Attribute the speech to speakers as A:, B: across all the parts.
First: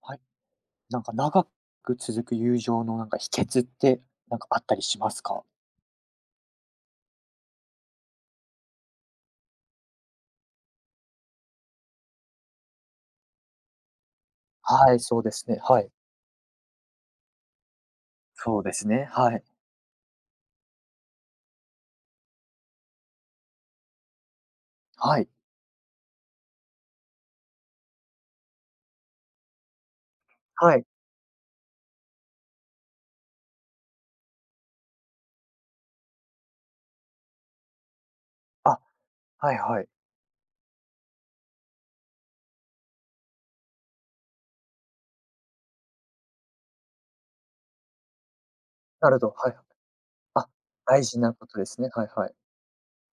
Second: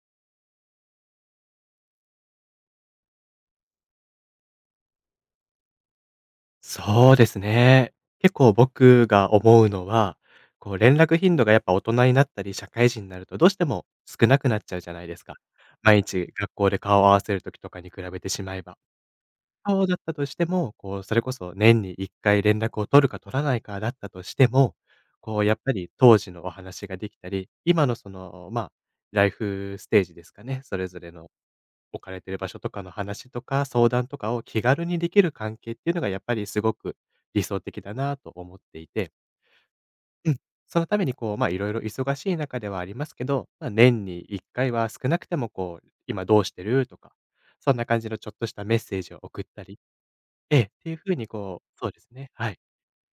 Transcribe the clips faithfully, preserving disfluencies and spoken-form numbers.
A: はい。なんか長く続く友情のなんか秘訣って、なんかあったりしますか？
B: そうですね。結構僕が思うのは、こう連絡頻度がやっぱ大人になったり、社会人になるとどうしても少なくなっちゃうじゃ
A: はい、
B: ないで
A: そう
B: す
A: で
B: か。
A: すね、はい。
B: 毎日学校で顔を合わせる時とかに比べてしま
A: そ
B: え
A: うで
B: ば。
A: すね、はい。
B: そうだったとしても、こうそれこそ年にいっかい連絡を取るか取らないかだったとしても、
A: はい。
B: こうやっぱり当時のお話ができたり、今のその、まあ、ライフステージですかね、そ
A: はい。
B: れぞれの置かれてる場所とかの話とか、相談とかを気軽にできる関係っていうのがやっぱりすごく理想的だなと思って
A: あ、
B: いて、
A: はいはい。
B: うん。そのためにこう、ま、いろいろ忙しい中ではありますけど、まあ、年にいっかいは少なくてもこう、今どうしてるとか、そんな感じのちょっとしたメッセー
A: な
B: ジ
A: る
B: を
A: ほど、
B: 送っ
A: はい。
B: たり
A: あ、
B: ええ、っていう
A: 大
B: ふう
A: 事
B: に
A: なこと
B: こ
A: で
B: う
A: すね。
B: そうで
A: は
B: す
A: いは
B: ね、
A: い。
B: はい。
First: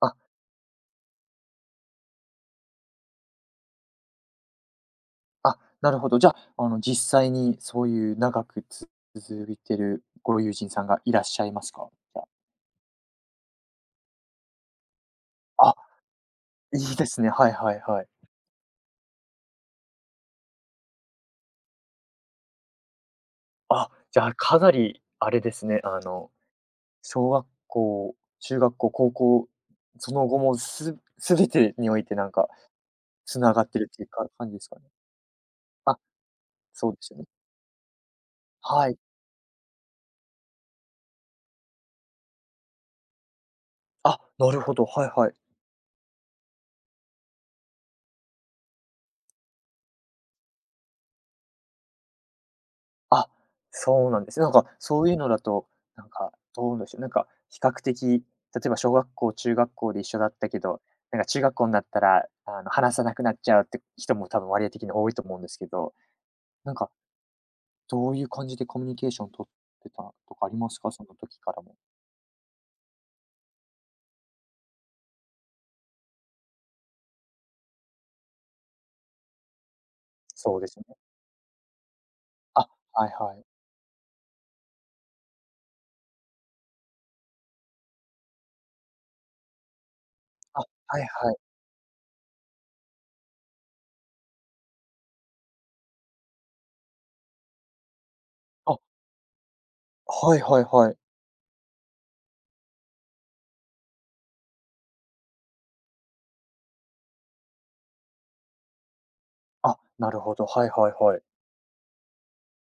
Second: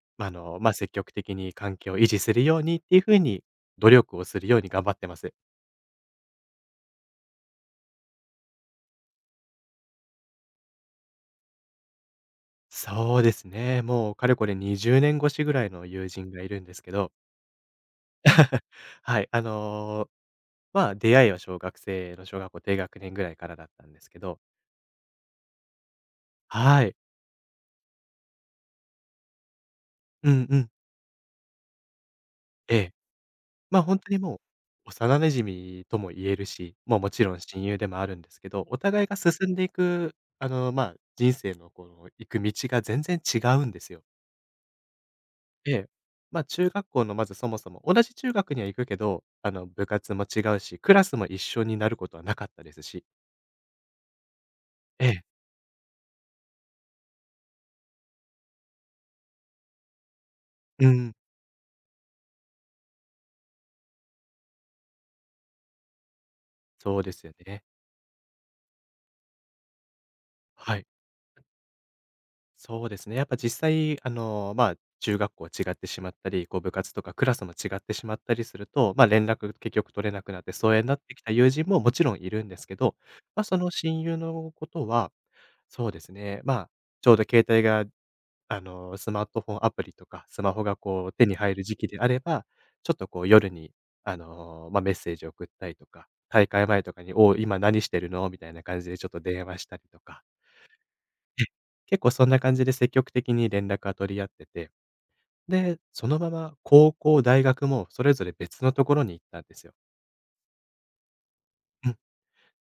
A: あ、
B: まあ、あの、まあ、積極的に関係を維持するようにっていうふうに努力をするように頑張ってます。
A: あ、なるほど。じゃあ、あの、実際にそういう長くつ続いてるご友人さんがいらっしゃいますか？じゃあ。
B: そうですね、もうかれこれにじゅうねん越しぐらい
A: あ、
B: の友人がいるんですけ
A: いいで
B: ど
A: すね。はいはいはい。
B: はい、あの、まあ、出会いは小学生の小学校低学年ぐらいからだった
A: あ、
B: んですけ
A: じゃあ、
B: ど、
A: かなりあれですね、あの、
B: はい。
A: 小学校、中学校、高校、その
B: う
A: 後
B: ん
A: も
B: うん。
A: す全てにおいてなんか
B: ええ。
A: 繋がっ
B: ま
A: て
B: あ、
A: るっ
B: 本
A: ていう
B: 当に
A: か
B: もう、
A: 感じですかね。
B: 幼馴染と
A: あ、
B: も言えるし、
A: そう
B: ま
A: で
B: あ、も
A: すよ
B: ち
A: ね。
B: ろん親友でもあるんですけど、お
A: はい。
B: 互いが進んでいく、あの、まあ、人生のこの行く道が全然違うんですよ。
A: あ、なるほど、はいはい。
B: ええ。まあ、中学校のまずそもそも、同じ中学には行くけど、あの、部活も違うし、クラスも一緒になることはなかったですし。
A: あ、そうなんですね。なんかそ
B: え
A: ういう
B: え。
A: のだと、なんかどうでしょう、なんか比較的、例えば小学校、中学校で一緒だったけど、
B: うん、
A: なんか中学校になったら、あの、話さなくなっちゃうって人も多分割合的に多いと思うんですけど、なんか
B: そうですよね。
A: どういう感じでコミュニケーション取ってたとかありま
B: は
A: す
B: い。
A: か？その時からも。
B: そうですね。やっぱ実際、あの、まあ、中学校違ってしまったり、こう部活とかクラスも違ってしまったりすると、まあ、連絡結局取れなくなって、
A: そうで
B: 疎
A: す
B: 遠
A: ね。
B: になってきた友人ももちろんいるんで
A: あ、
B: すけど、
A: はいは
B: まあ、
A: い。
B: その親友のことは、そうですね。まあ、ちょうど携帯が、あの、スマートフォンアプリとか、スマ
A: あ、
B: ホが
A: はい
B: こう手
A: は
B: に
A: い。
B: 入る時期であれば、ちょっとこう夜に、あの、まあ、メッセージを送ったりとか、大会前とかに、おう今何してるのみたいな
A: あ、
B: 感じでちょっと電話したりとか、
A: はいはいはい。
B: ええ、結構そんな感じで積極的に連絡は取り合ってて、で、そのまま高校、大学もそれぞれ別のところに行ったんですよ。
A: あ、なるほど。はいはいはい。
B: うん。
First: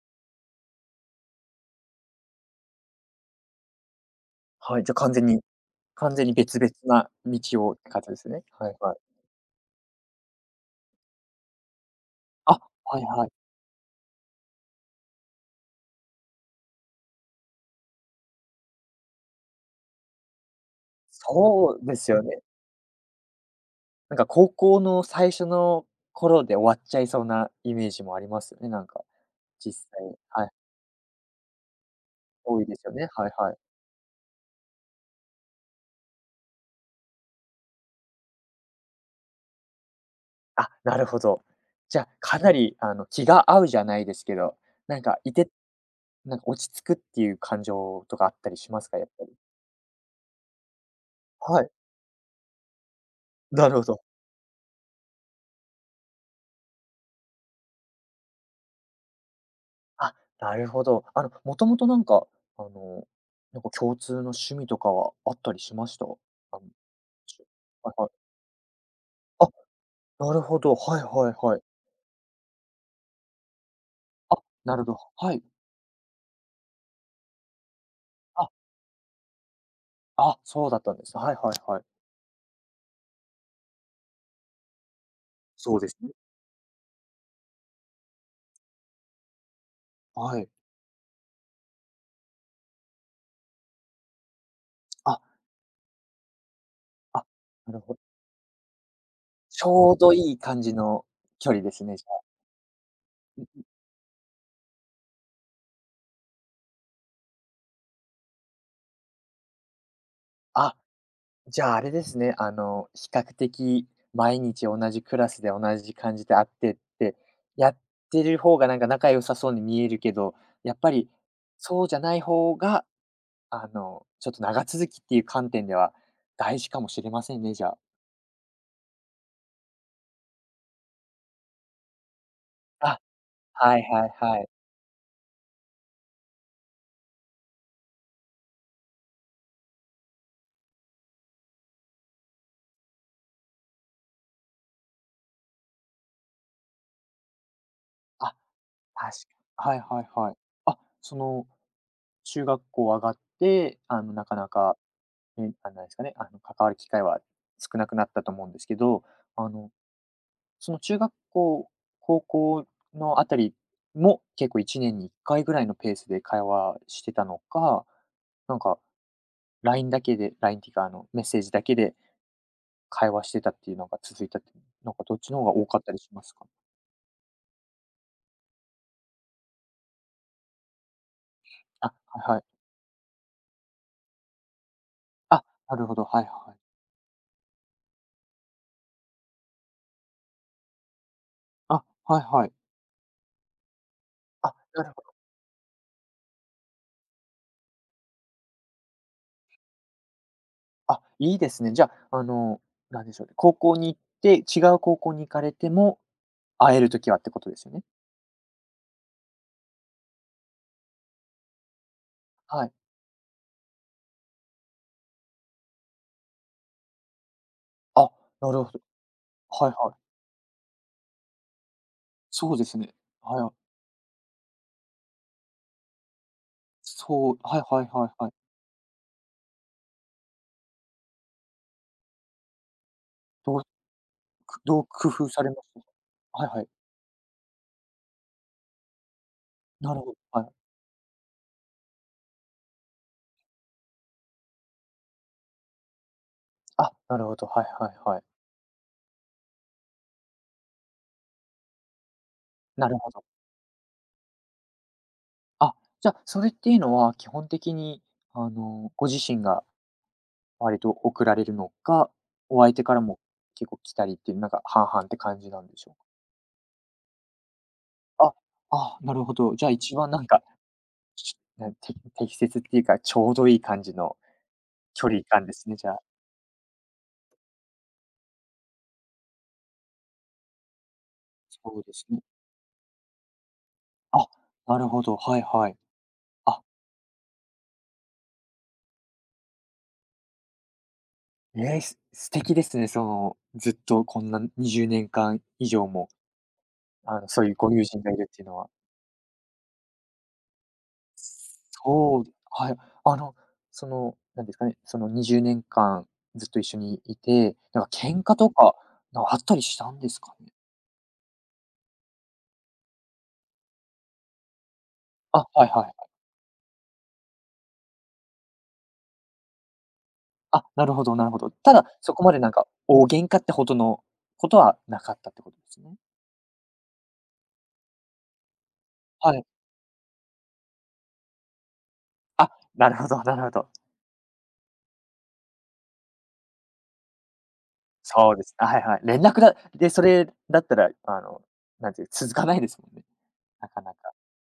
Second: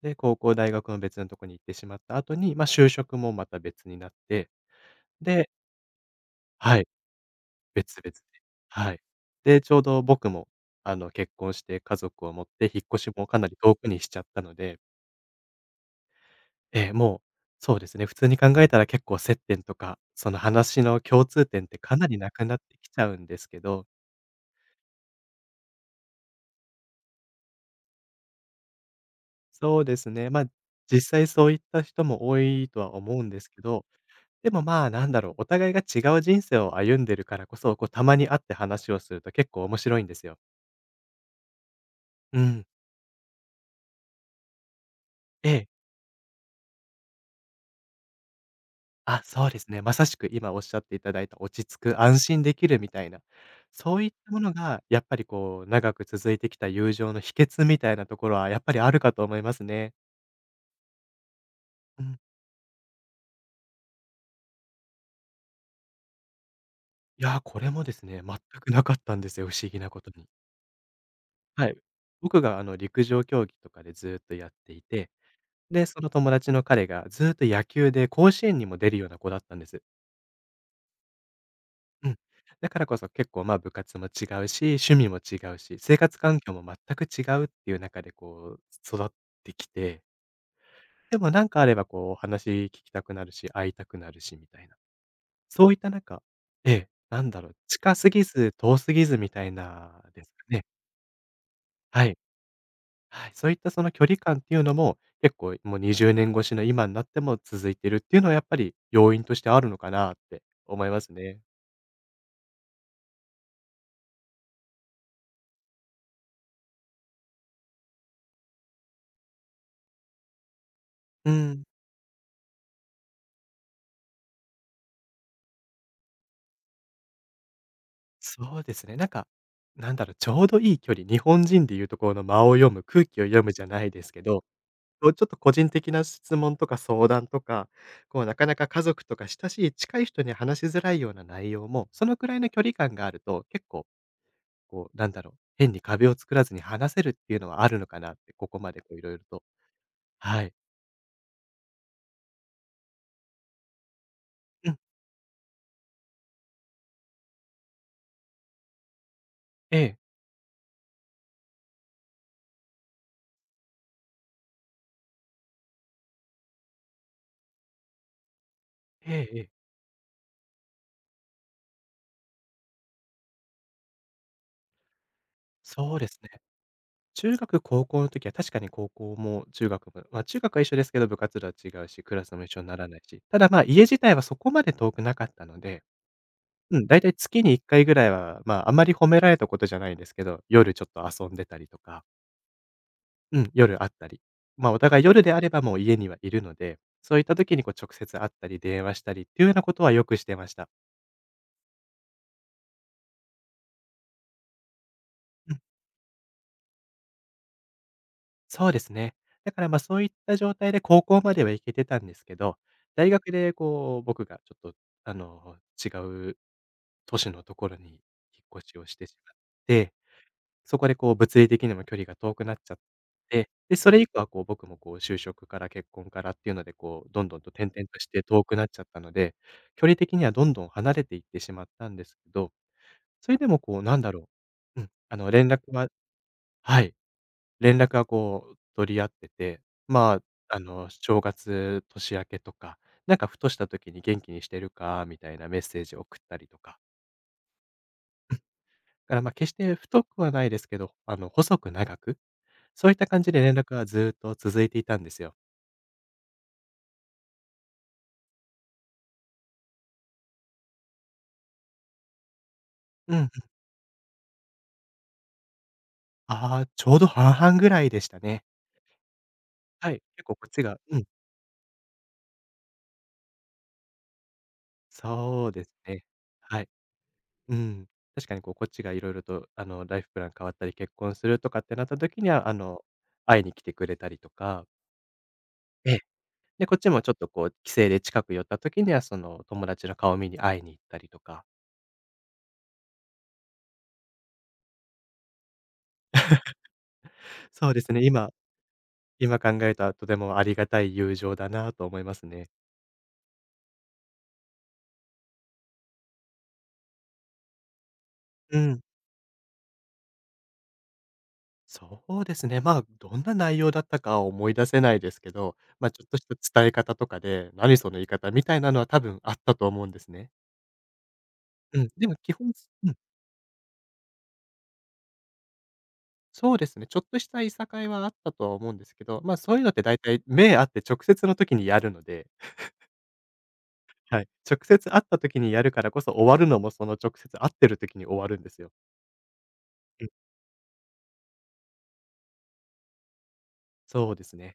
B: で、高校、大学も別のところに行ってしまった後に、ま、就職もまた別になって、
A: はい、じゃ、完全に
B: で
A: 完全に別々
B: はい、
A: な道をって
B: 別
A: 感じ
B: 々で。
A: ですね。はい
B: は
A: はい。
B: い。で、ちょうど僕も、あの、結婚して家族を持っ
A: あ、
B: て、引っ
A: はい
B: 越し
A: は
B: も
A: い。
B: かなり遠くにしちゃったので、ええ、もう、そうですね、普通に考えたら結構接点とか、その話の共通点っ
A: そ
B: て
A: うで
B: かな
A: す
B: り
A: よ
B: な
A: ね。
B: くなってきちゃうんですけど
A: なんか高校の最初の頃で終わっちゃいそうなイメージもありますよね、なんか、実
B: そうです
A: 際、
B: ね。ま、あ
A: はい、
B: 実際そういった人も多
A: 多い
B: い
A: で
B: と
A: すよ
B: は
A: ね。
B: 思うん
A: はい
B: です
A: はい。
B: けど、でも、まあ、なんだろう、お互いが違う人生を歩んでるからこそ、こう、たまに会って話をすると結構面白いんですよ。
A: あ、なるほど。じゃ、か
B: う
A: な
B: ん。
A: りあの、気が合うじゃないですけど、なんかい
B: え
A: て
B: え。
A: なんか落ち着くっていう感情とかあったりしますか？やっ
B: あ、
A: ぱり。
B: そうですね。まさしく今おっしゃっていただいた
A: は
B: 落ち
A: い、
B: 着く、安心できるみたいな、
A: なるほ
B: そ
A: ど。
B: ういったものがやっぱり、こう、長く続いてきた友情の秘訣みたいなところはやっぱりあるかと思いますね。
A: あ、なるほど。あの、もともとな
B: う
A: ん
B: ん。
A: か、あの、なんか共通の趣味とかはあったりしました？あの、
B: いや、
A: し
B: これも
A: は
B: で
A: い
B: す
A: はい。
B: ね、全くなかったんです
A: あ、
B: よ、不思議なことに。
A: なるほど。はいはいはい。
B: はい。僕があの陸上競技とかでずっと
A: あ、
B: やって
A: な
B: い
A: るほど。
B: て、
A: はい。
B: で、その友達の彼がずっと野球で甲子
A: あ、
B: 園にも出るような子だったんです。
A: あ、そうだったんですね。はいはいはい。
B: うん。だからこそ結構まあ部活も違うし、趣味も違う
A: そ
B: し、
A: うです
B: 生
A: ね。
B: 活環境も全く違うっていう中でこう育ってきて、
A: はい。
B: でもなんかあればこう話聞きたくなるし、会いたくなるしみたいな。
A: あ、
B: そういった中でええ、な
A: あ、
B: んだろう、
A: なるほ
B: 近
A: ど。
B: すぎず遠すぎずみたい
A: ちょう
B: な
A: ど
B: です
A: いい
B: か
A: 感
B: ね。
A: じの距離ですね、
B: は
A: じゃ
B: い。はい、そういったその距離感っていうのも、結構もうにじゅうねん越しの今になっても続いてるっていうのはやっぱり要因としてあるのかなって
A: あ。あ。
B: 思いますね。
A: じゃあ、あれですね、あの、比較的毎日同じクラスで同じ感じで会ってって、やってる方がなんか仲良さそうに見えるけど、やっぱり
B: うん、
A: そうじゃない方が、あの、ちょっと長続きっていう観点では大事かもしれませんね、じゃあ。
B: そうですね。なんか、なんだろう、ちょうどいい距離、日本人でいうところの間を読む、
A: あ、
B: 空気を読むじゃ
A: は
B: な
A: い
B: いで
A: はい
B: すけ
A: は
B: ど、
A: い。
B: こうちょっと個人的な質問とか相談とか、こうなかなか家族とか親しい近い人に話しづらいような内容も、そのくらいの距離感があると、結構こうなんだろう、変に壁を作らずに話せるっていうのはあるのかなって、
A: あ、
B: ここまでこうい
A: 確
B: ろいろと
A: かに、はいはいはい。
B: はい。
A: あ、その、中学校上がって、あの、なかな
B: う
A: か、
B: ん。
A: ね、あの、なんですかね、あの、関わる機会は少なくなったと思うんですけど、あの、
B: ええ。
A: その中学校、高校のあたりも、結構いちねんにいっかいぐらいのペースで会話してたのか、なんか
B: ええええ。
A: ライン だけでラインっていうか、あの、メッセージだけで会話してたっていうのが続いたって、なんかどっちの方が多かった
B: そう
A: り
B: で
A: し
B: す
A: ま
B: ね。
A: すか？
B: 中学、高校の時は確かに高校も中学も、まあ、中学は一緒ですけど、部活動は違
A: あ、
B: うし、ク
A: は
B: ラ
A: い
B: ス
A: は
B: も
A: い。
B: 一緒にならないし、ただ、まあ、家自体はそこまで遠くなかっ
A: あ、
B: たの
A: な
B: で、
A: るほど、はいはい。
B: うん、だいたい月にいっかいぐらいは、まあ、あまり褒められたことじゃないんですけど、夜ちょっと遊んでたりと
A: あ、
B: か、
A: はいはい。
B: うん、夜会ったり、
A: あ、
B: まあ、お
A: なる
B: 互
A: ほ
B: い
A: ど。
B: 夜であればもう家にはいるので、そういった時にこう直接会ったり電話したりっていうようなことはよくしてました。
A: あ、いいですね。じゃあ、あの、なんでしょうね、高校に行って違う高校に行かれても、会える時はってことですよね？
B: そうですね。だから、ま、そういった状態で高校までは行けてたんですけど、
A: はい。
B: 大学でこう、僕がちょっと、あの、違う都市のところに引
A: あ、な
B: っ
A: る
B: 越
A: ほ
B: し
A: ど。
B: をしてしまっ
A: はいは
B: て、
A: い。
B: そこでこう物理的にも距離が遠くな
A: そう
B: っ
A: で
B: ちゃっ
A: すね。
B: て、
A: はい。
B: で、それ以降はこう僕もこう就職から結婚からっていうので、こうどん
A: そ
B: ど
A: う、
B: んと
A: はい
B: 転
A: はい
B: 々とし
A: はい
B: て
A: はい。
B: 遠くなっちゃったので、距離的にはどんどん離れていってしまったんですけど、それで
A: ど
B: も
A: う
B: こうなんだろ
A: くど
B: う、う
A: う
B: ん、
A: 工
B: あ
A: 夫
B: の
A: さ
B: 連
A: れまし
B: 絡
A: た？
B: は
A: はいはい。
B: はい。連絡はこう取り合ってて、
A: なるほど、
B: ま
A: はい。
B: あ、あの、正月、年明けとか、なんかふとした時に元気にしてるかみたいなメッセージを送ったりとか、
A: あ、なるほど、はいはいはい。
B: だからま、決して太くはないですけど、あの、細く長く、そ
A: な
B: ういっ
A: る
B: た
A: ほ
B: 感
A: ど。
B: じで連絡はずーっと続いていたんですよ。
A: あ、じゃあ、それっていうのは基本的に、あの、ご自身が割と送られるのか、お相手から
B: うん
A: も
B: うん。
A: 結構来たりっていう、なんか半々って感じなんでしょうか？
B: ああ、ちょうど半々ぐらいでした
A: あ、
B: ね。
A: あ、なるほど。じゃあ
B: は
A: 一
B: い、
A: 番な
B: 結
A: ん
B: 構こ
A: か、
B: っちがうん、
A: しなん、て適切っていうか、ちょうどいい感じの距離感
B: そう
A: で
B: で
A: す
B: す
A: ね、じゃあ。
B: ね。はい。うん。確かにこう、こっちがいろいろとあの、ライフプラン変わったり、結婚するとか
A: そ
B: ってな
A: う
B: っ
A: で
B: た
A: すね。
B: 時には、あの、会いに来てくれたり
A: あ、
B: とか
A: なるほど、はいはい。
B: ええ。
A: あ
B: で、こっちもちょっとこう帰省で近く寄った時には、その友達の顔見に会いに行ったりとか、
A: えーす素敵ですね。その、ずっとこんなにじゅうねんかん以上も、あの、そういう
B: そ
A: ご
B: うで
A: 友
B: す
A: 人
B: ね、
A: がいる
B: 今
A: っていうのは。
B: 今考えたらとてもありがたい友情だなと思いま
A: そ
B: す
A: う、
B: ね。
A: はい。あの、その、なんですかね、そのにじゅうねんかんずっと一緒にいて、なんか喧嘩と
B: う
A: か、
B: ん。
A: なんかあったりしたんですかね？
B: そうですね、まあ、どんな内容だったかは思い出せないですけ
A: あ、
B: ど、
A: はいはい
B: ま
A: は
B: あ、ちょっ
A: い。
B: とした伝え方とかで、何その言い方みたいなのは多分あったと思うんですね。
A: あ、なるほどなるほど。た
B: う
A: だ、
B: ん、でも
A: そこ
B: 基
A: までな
B: 本
A: んか
B: うん、
A: 大喧嘩ってほどのことはなかったってことですね。
B: そうですね、ちょっとしたいさかいはあったとは思うんですけど、ま
A: は
B: あ、
A: い。
B: そういうのって大体目あって直接の時にやるので
A: あ、なるほどなるほど。
B: はい。直接会った時にやるからこそ、終わるのもその直接会ってる時に終わ
A: そう
B: るん
A: で
B: で
A: す。
B: す
A: あ、
B: よ。
A: はいはい。連絡だで、そ
B: うん。
A: れだったら、あの、なんていう、続かないですもんね。なかな
B: そ
A: か。
B: うですね。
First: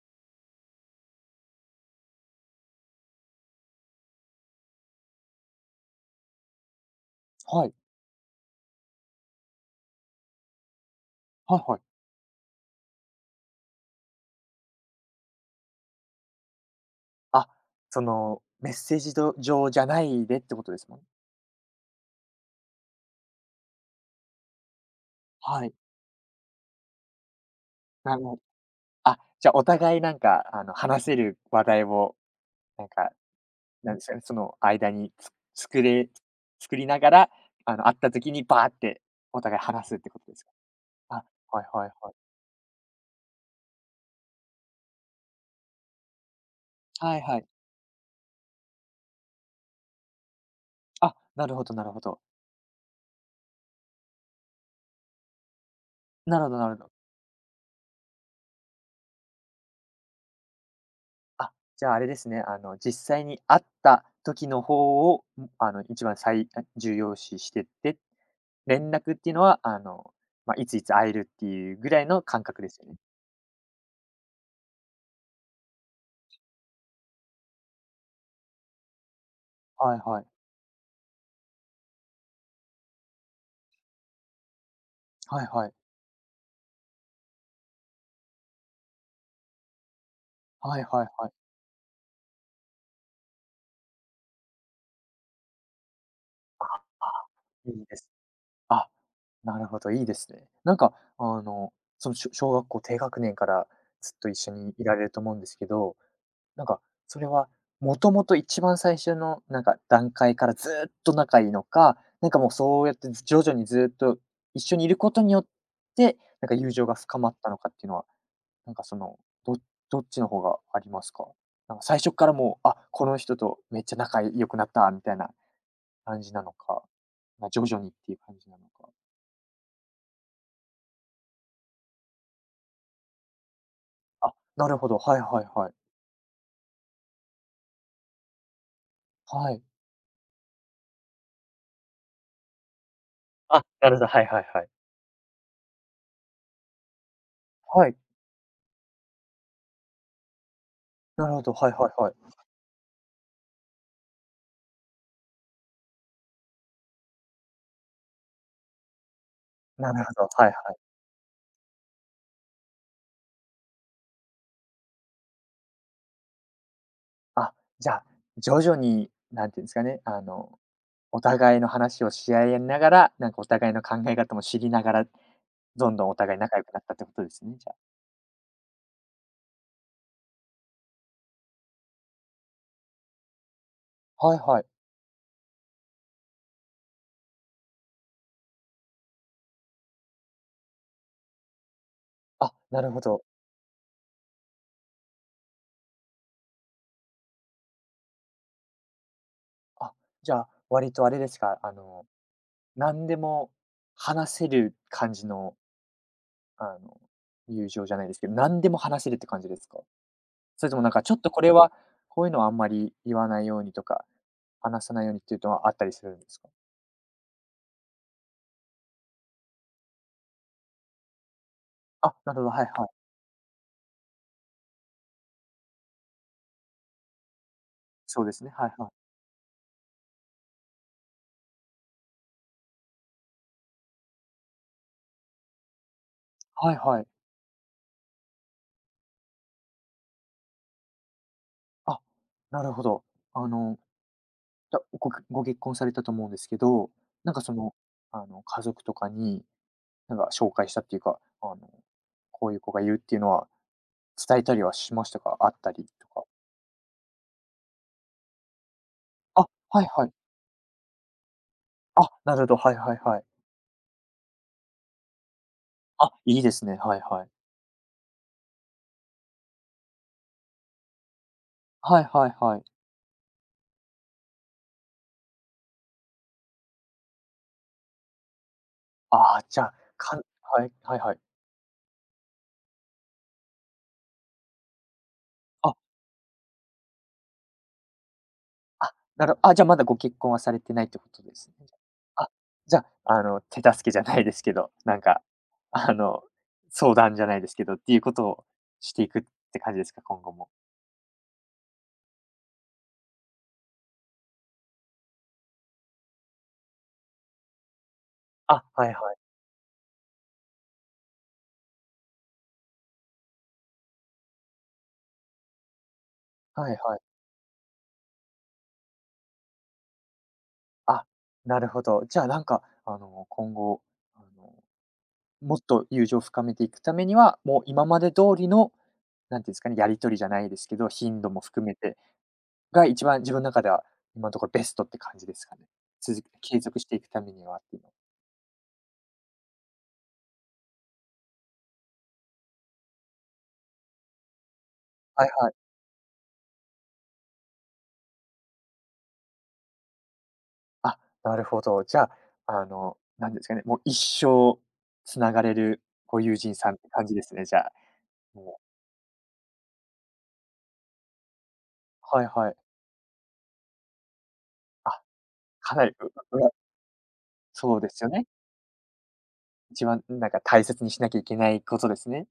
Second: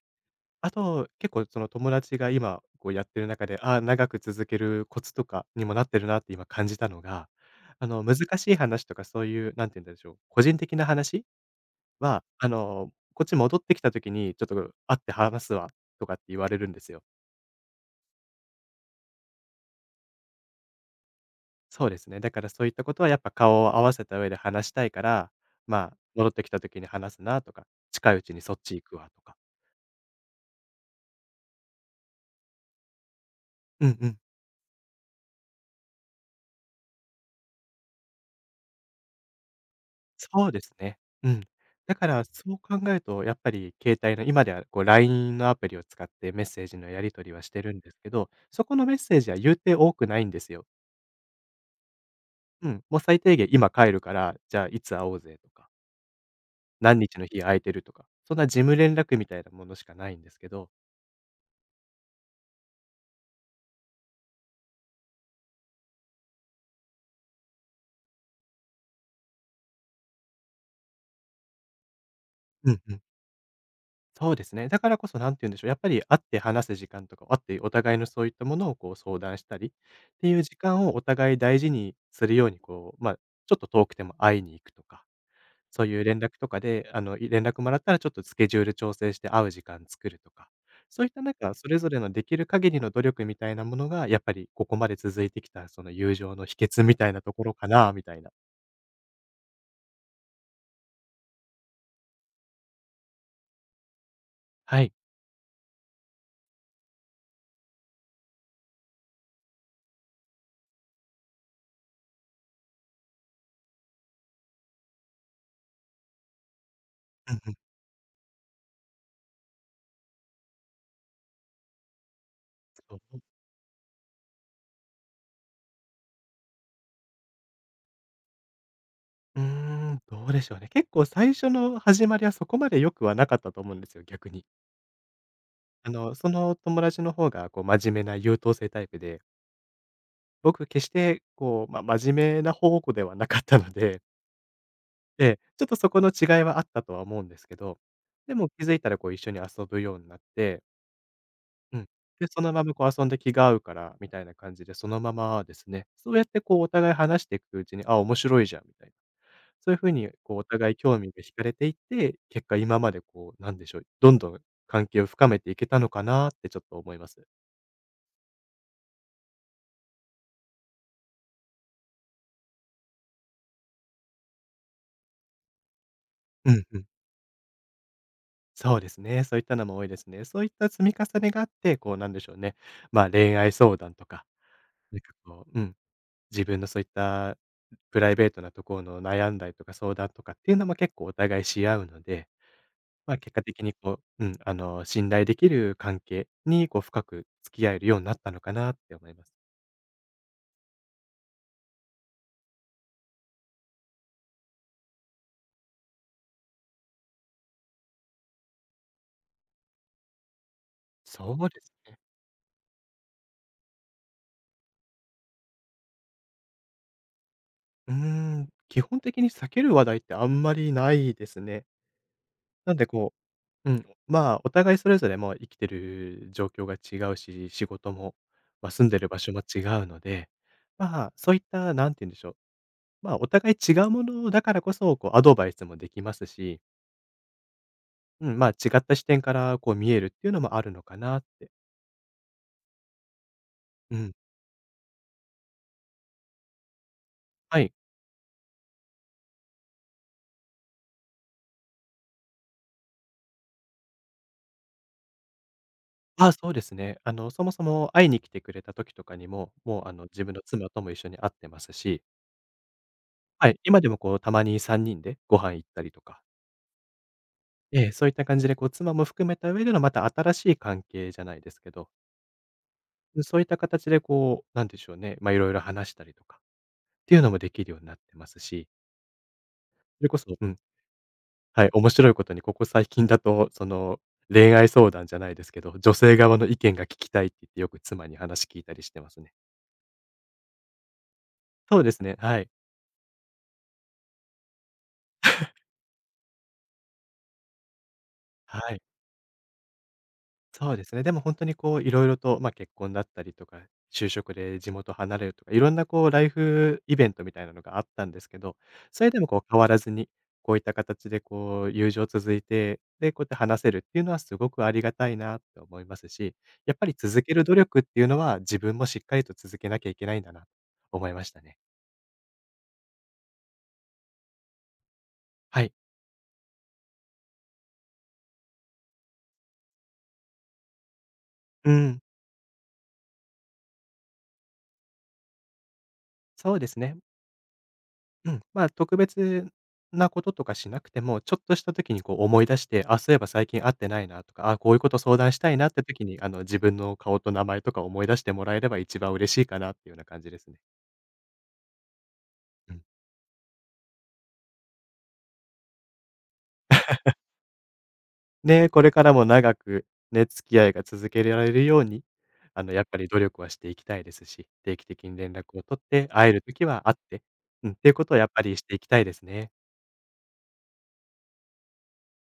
B: あと、結構その友達が今こうやってる中で、ああ、長く続けるコツとかにもなってるなって今感じたのが、
A: はい。
B: あの、難しい話とかそういう、なんて言うんでしょう、個人的な話
A: はいはい。
B: は、あの、こっち戻ってきた時に、ちょっと会って話すわとかって言われるんですよ。
A: あ、その、メッセージど上じゃないでってことですもんね。
B: そうですね。だからそういったことはやっぱ顔を合わせた上で話したいから、
A: はい。
B: まあ、戻ってきた時に話すなとか、近い
A: な
B: う
A: る
B: ち
A: ほ
B: に
A: ど。
B: そっち行くわ
A: あ、
B: とか。
A: じゃ、お互いなんか、あの、話せる話題を、なんか、
B: う
A: なん
B: ん
A: ん。で
B: う
A: すか
B: ん。
A: ね、その間につ作れ作りながら、あの、会った時にバーってお互い話すってことです
B: そ
A: か？
B: うですね。
A: あ、
B: うん。
A: はいはい
B: だか
A: はい。
B: らそう考えると、やっぱり携帯の今ではこう ライン のアプリを使ってメッセージのやり
A: はい
B: 取り
A: は
B: は
A: い。
B: してるんですけど、そこのメッセージは言うて多くないんですよ。
A: あ、なるほどなるほど。
B: うん。もう最低限今帰るから、じゃあいつ会おうぜとか、
A: なるほどなるほ
B: 何
A: ど。
B: 日の日空いてるとか、そんな事務連絡みたいなものしかないんですけど。
A: あ、じゃあ、あれですね、あの、実際に会った時の方を、ん、あの、一番最あ、重要視してって、連絡っていうのは、あの、まあ、いついつ会えるっていうぐらいの感覚で
B: う
A: す
B: ん
A: よ
B: う
A: ね。
B: ん。そうですね。だからこそ何て言うんでしょう、やっぱり会って話す時間とか、会ってお互いのそういったものをこう相談したりっ
A: はいはい。
B: ていう時間をお互い大事にするように、こう、まあ、ちょっと遠くても会いに行くとか、
A: はいはい。
B: そういう連絡とかで、あの、い連絡もらったらちょっとスケジュール調整して会う時間作るとか、
A: はい
B: そ
A: は
B: う
A: い
B: いった
A: は
B: な
A: い。
B: んかそれぞれのできる限りの努力みたいなものが、やっぱりここまで続いてきたその友情の秘訣みたいな
A: あ、
B: ところか
A: いい
B: な
A: で
B: み
A: す。
B: たいな。
A: あ、なるほど、いいですね。なんか、あの、その、小小学校低学年からずっと一緒に
B: は
A: い
B: い。
A: られると思うんですけど、なんか、それはもともと一番最初のなんか段階からずっと仲いいのか、なんかもうそうやって徐々にずっと一緒にいることによって、なんか友情が深ま
B: う
A: っ
B: ん
A: た
B: うん。
A: のかっていうのは、なんかその、どどっちの方がありますか？なんか最初からもう、あ、
B: そ
A: この
B: う。
A: 人とめっちゃ仲良くなったみたいな感じなのか、まあ、徐々にっていう感じなのか。
B: うーん、どうでしょうね。結構最初の始まりはそこまで良くはなかったと思うんですよ、逆
A: あ、
B: に。
A: なるほど、はいはいはい。
B: あの、その友達の方がこう真面目な優等生タイプで、
A: はい。
B: 僕決してこう、まあ、真面目な方向ではなかった
A: あ、
B: の
A: なるほ
B: で、
A: ど、はいはいはい。
B: ええ、ちょっとそこの違いはあったとは思うんですけど、
A: はい、
B: でも気づいたらこう一緒に遊ぶようになって、
A: なるほど、はい
B: うん。
A: はいはい。
B: で、そのままこう遊んで気が合うからみたいな感じで、そのままですね。そうやってこうお互い話していくうちに、あ、面白いじゃんみたいな。そういう風
A: なる
B: に、
A: ほど、
B: こう、お
A: はい
B: 互
A: は
B: い
A: い。
B: 興味が惹かれていって、結果今までこう、なんでしょう、どんどん関係を深めていけたのかなってちょっと思います。
A: あ、じゃあ、徐々に、なんていうんですかね、あの、お互いの話をし合いながら、なんかお互いの考え方も知りながら、どんどんお互い
B: う
A: 仲
B: ん
A: 良く
B: う
A: なっ
B: ん。
A: たってことですね、じゃあ。
B: そうですね、そういったのも多いですね。そういった積み重ねがあって、こう、なんでしょうね、まあ、恋愛相談とか、
A: はいはい。
B: なんかこう、うん、自分のそういったプライベートなところの悩んだりとか相談とかっていうのも結構お互いし合うので、
A: あ、なるほ
B: まあ、
A: ど。
B: 結果的にこう、うん、あの、信頼できる関係にこう深く付き合えるようになったのかなって思います。
A: あ、じゃあ、割とあれですか、あの、何でも話せる感じの、あの、友情じゃないですけど、何でも話せるって感じですか？それともなんかちょっと
B: そ
A: こ
B: う
A: れ
B: で
A: は、
B: すね。
A: こういうのはあんまり言わないようにとか、話さないようにっていうのはあったりするんですか？
B: うーん、基本的に避ける話題ってあんまりないですね。
A: あ、なるほど、はい
B: なんで
A: はい。
B: こう、うん、まあ、お互いそれぞれ、まあ、生きてる状況が違うし、仕事も、
A: そうですね、は
B: まあ、
A: い
B: 住
A: は
B: ん
A: い。
B: でる場所も違うので、まあ、そういった、なんて言うんでしょう、まあ、お互い違うものだからこそ、こう、アドバイスもできますし、
A: はいはい。
B: うん、まあ、違った視点から、こう、見えるっていうのもあるのかなって。
A: あ、なるほど。あの、
B: うん、
A: じゃ、ごご結婚されたと思うんですけど、なんかそ
B: はい。
A: の、あの、家族とかに、なんか紹介したっていうか、あの、こういう子がいるっていうのは、伝えたりはしましたか？あったりとか。
B: あ、そうですね。あの、そもそも会いに来てくれた時とかに
A: あ、
B: も、も
A: はい
B: う、あの、
A: はい。
B: 自分の妻とも一緒に会ってますし。
A: あ、なるほど、はいはいはい。
B: はい、今でもこうたまにさんにんでご飯行ったりと
A: あ、
B: か、
A: いいですね、はいはい。
B: ええ、そういった感じでこう妻も含めた上でのまた新しい関係じゃないですけど、
A: はいはいはい。
B: そういった形でこう、なんでしょうね、ま、いろいろ話したりとかっていうのもできるようになってますし、
A: ああ、じゃあ、
B: それこ
A: かん
B: そうん、
A: はい、はいはい。
B: はい、面白いことにここ最近だと、その、恋愛相談じゃないですけど、
A: あ
B: 女性側の意見が聞きたいって言ってよく妻に話聞いたりし
A: あ、
B: てます
A: な
B: ね。
A: るあ、じゃ、まだご結婚はされてないってことですね。
B: そうですね、
A: あ、
B: はい。
A: じゃあ、あの、手助けじゃないですけど、なんか、あの、相談じゃないですけどっていうことを
B: はい。
A: していくって感じですか？今後も。
B: そうですね。でも本当にこう、いろいろと、まあ、結婚だったりとか、就職で地元離れるとか、いろんなこうライフイベントみたいなのがあったんですけど、
A: あ、はい
B: それ
A: は
B: でも
A: い。
B: こう変わらずに、こういった形でこう友情続いて、で、こうやって話せるっていうのはすごくありがたいなって思いますし、
A: はい
B: やっぱり
A: はい。
B: 続ける努力っていうのは、自分もしっかりと続けなきゃいけないんだな、と
A: あ、
B: 思いましたね。
A: なるほど。じゃあ、なんか、あの、今後、あの、も
B: は
A: っ
B: い。
A: と友情を深めていくためには、もう今まで通りの、なんていうんですかね、やり取りじゃないですけど、頻度も含
B: う
A: めて
B: ん、
A: が一番自分の中では、今のところベストって感じですかね？続け
B: そう
A: 継
B: で
A: 続
B: す
A: して
B: ね。
A: いくためにはっていうのは。
B: うん、まあ、特別なこととかしなくても、ちょっとした時にこう思い出して、あ、そういえば最近会ってないなとか、あ、こういうこと相
A: はい
B: 談し
A: は
B: た
A: い。
B: いなって時に、あの、自分の顔と名前とか思い出してもらえれば一番嬉しいかなっていうような感じですね。
A: あ、なるほど。じゃあ、あ
B: うん。
A: の、なんですかね、もう一生つながれるご友人さんって感じですね、じゃあ。もう
B: で、これからも長くね、付き合いが続けられるように、
A: はいはい。
B: あの、やっぱり努力はしていきたいですし、定期
A: あ、
B: 的に連絡を
A: か
B: 取っ
A: なり、う
B: て、会え
A: う
B: る
A: ら
B: 時は会って、うん、っ
A: そう
B: て
A: で
B: いう
A: す
B: こ
A: よ
B: とをや
A: ね。
B: っぱりしていきたいですね。
A: 一番なんか大切にしなきゃいけないことですね。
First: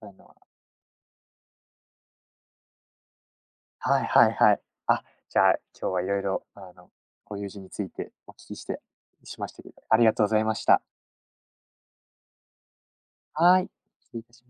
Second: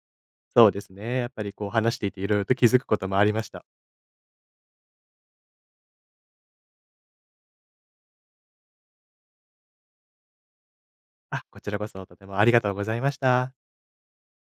A: そういうのは。
B: そうですね。やっぱりこう話していていろいろと気づくこともありました。
A: はいはいはい。あ、じゃあ、今日はいろいろ、あの、ご友人についてお聞きしてしましたけど、ありがとうございました。
B: あ、こちらこそとてもありがとうございました。
A: はい、失礼いたします。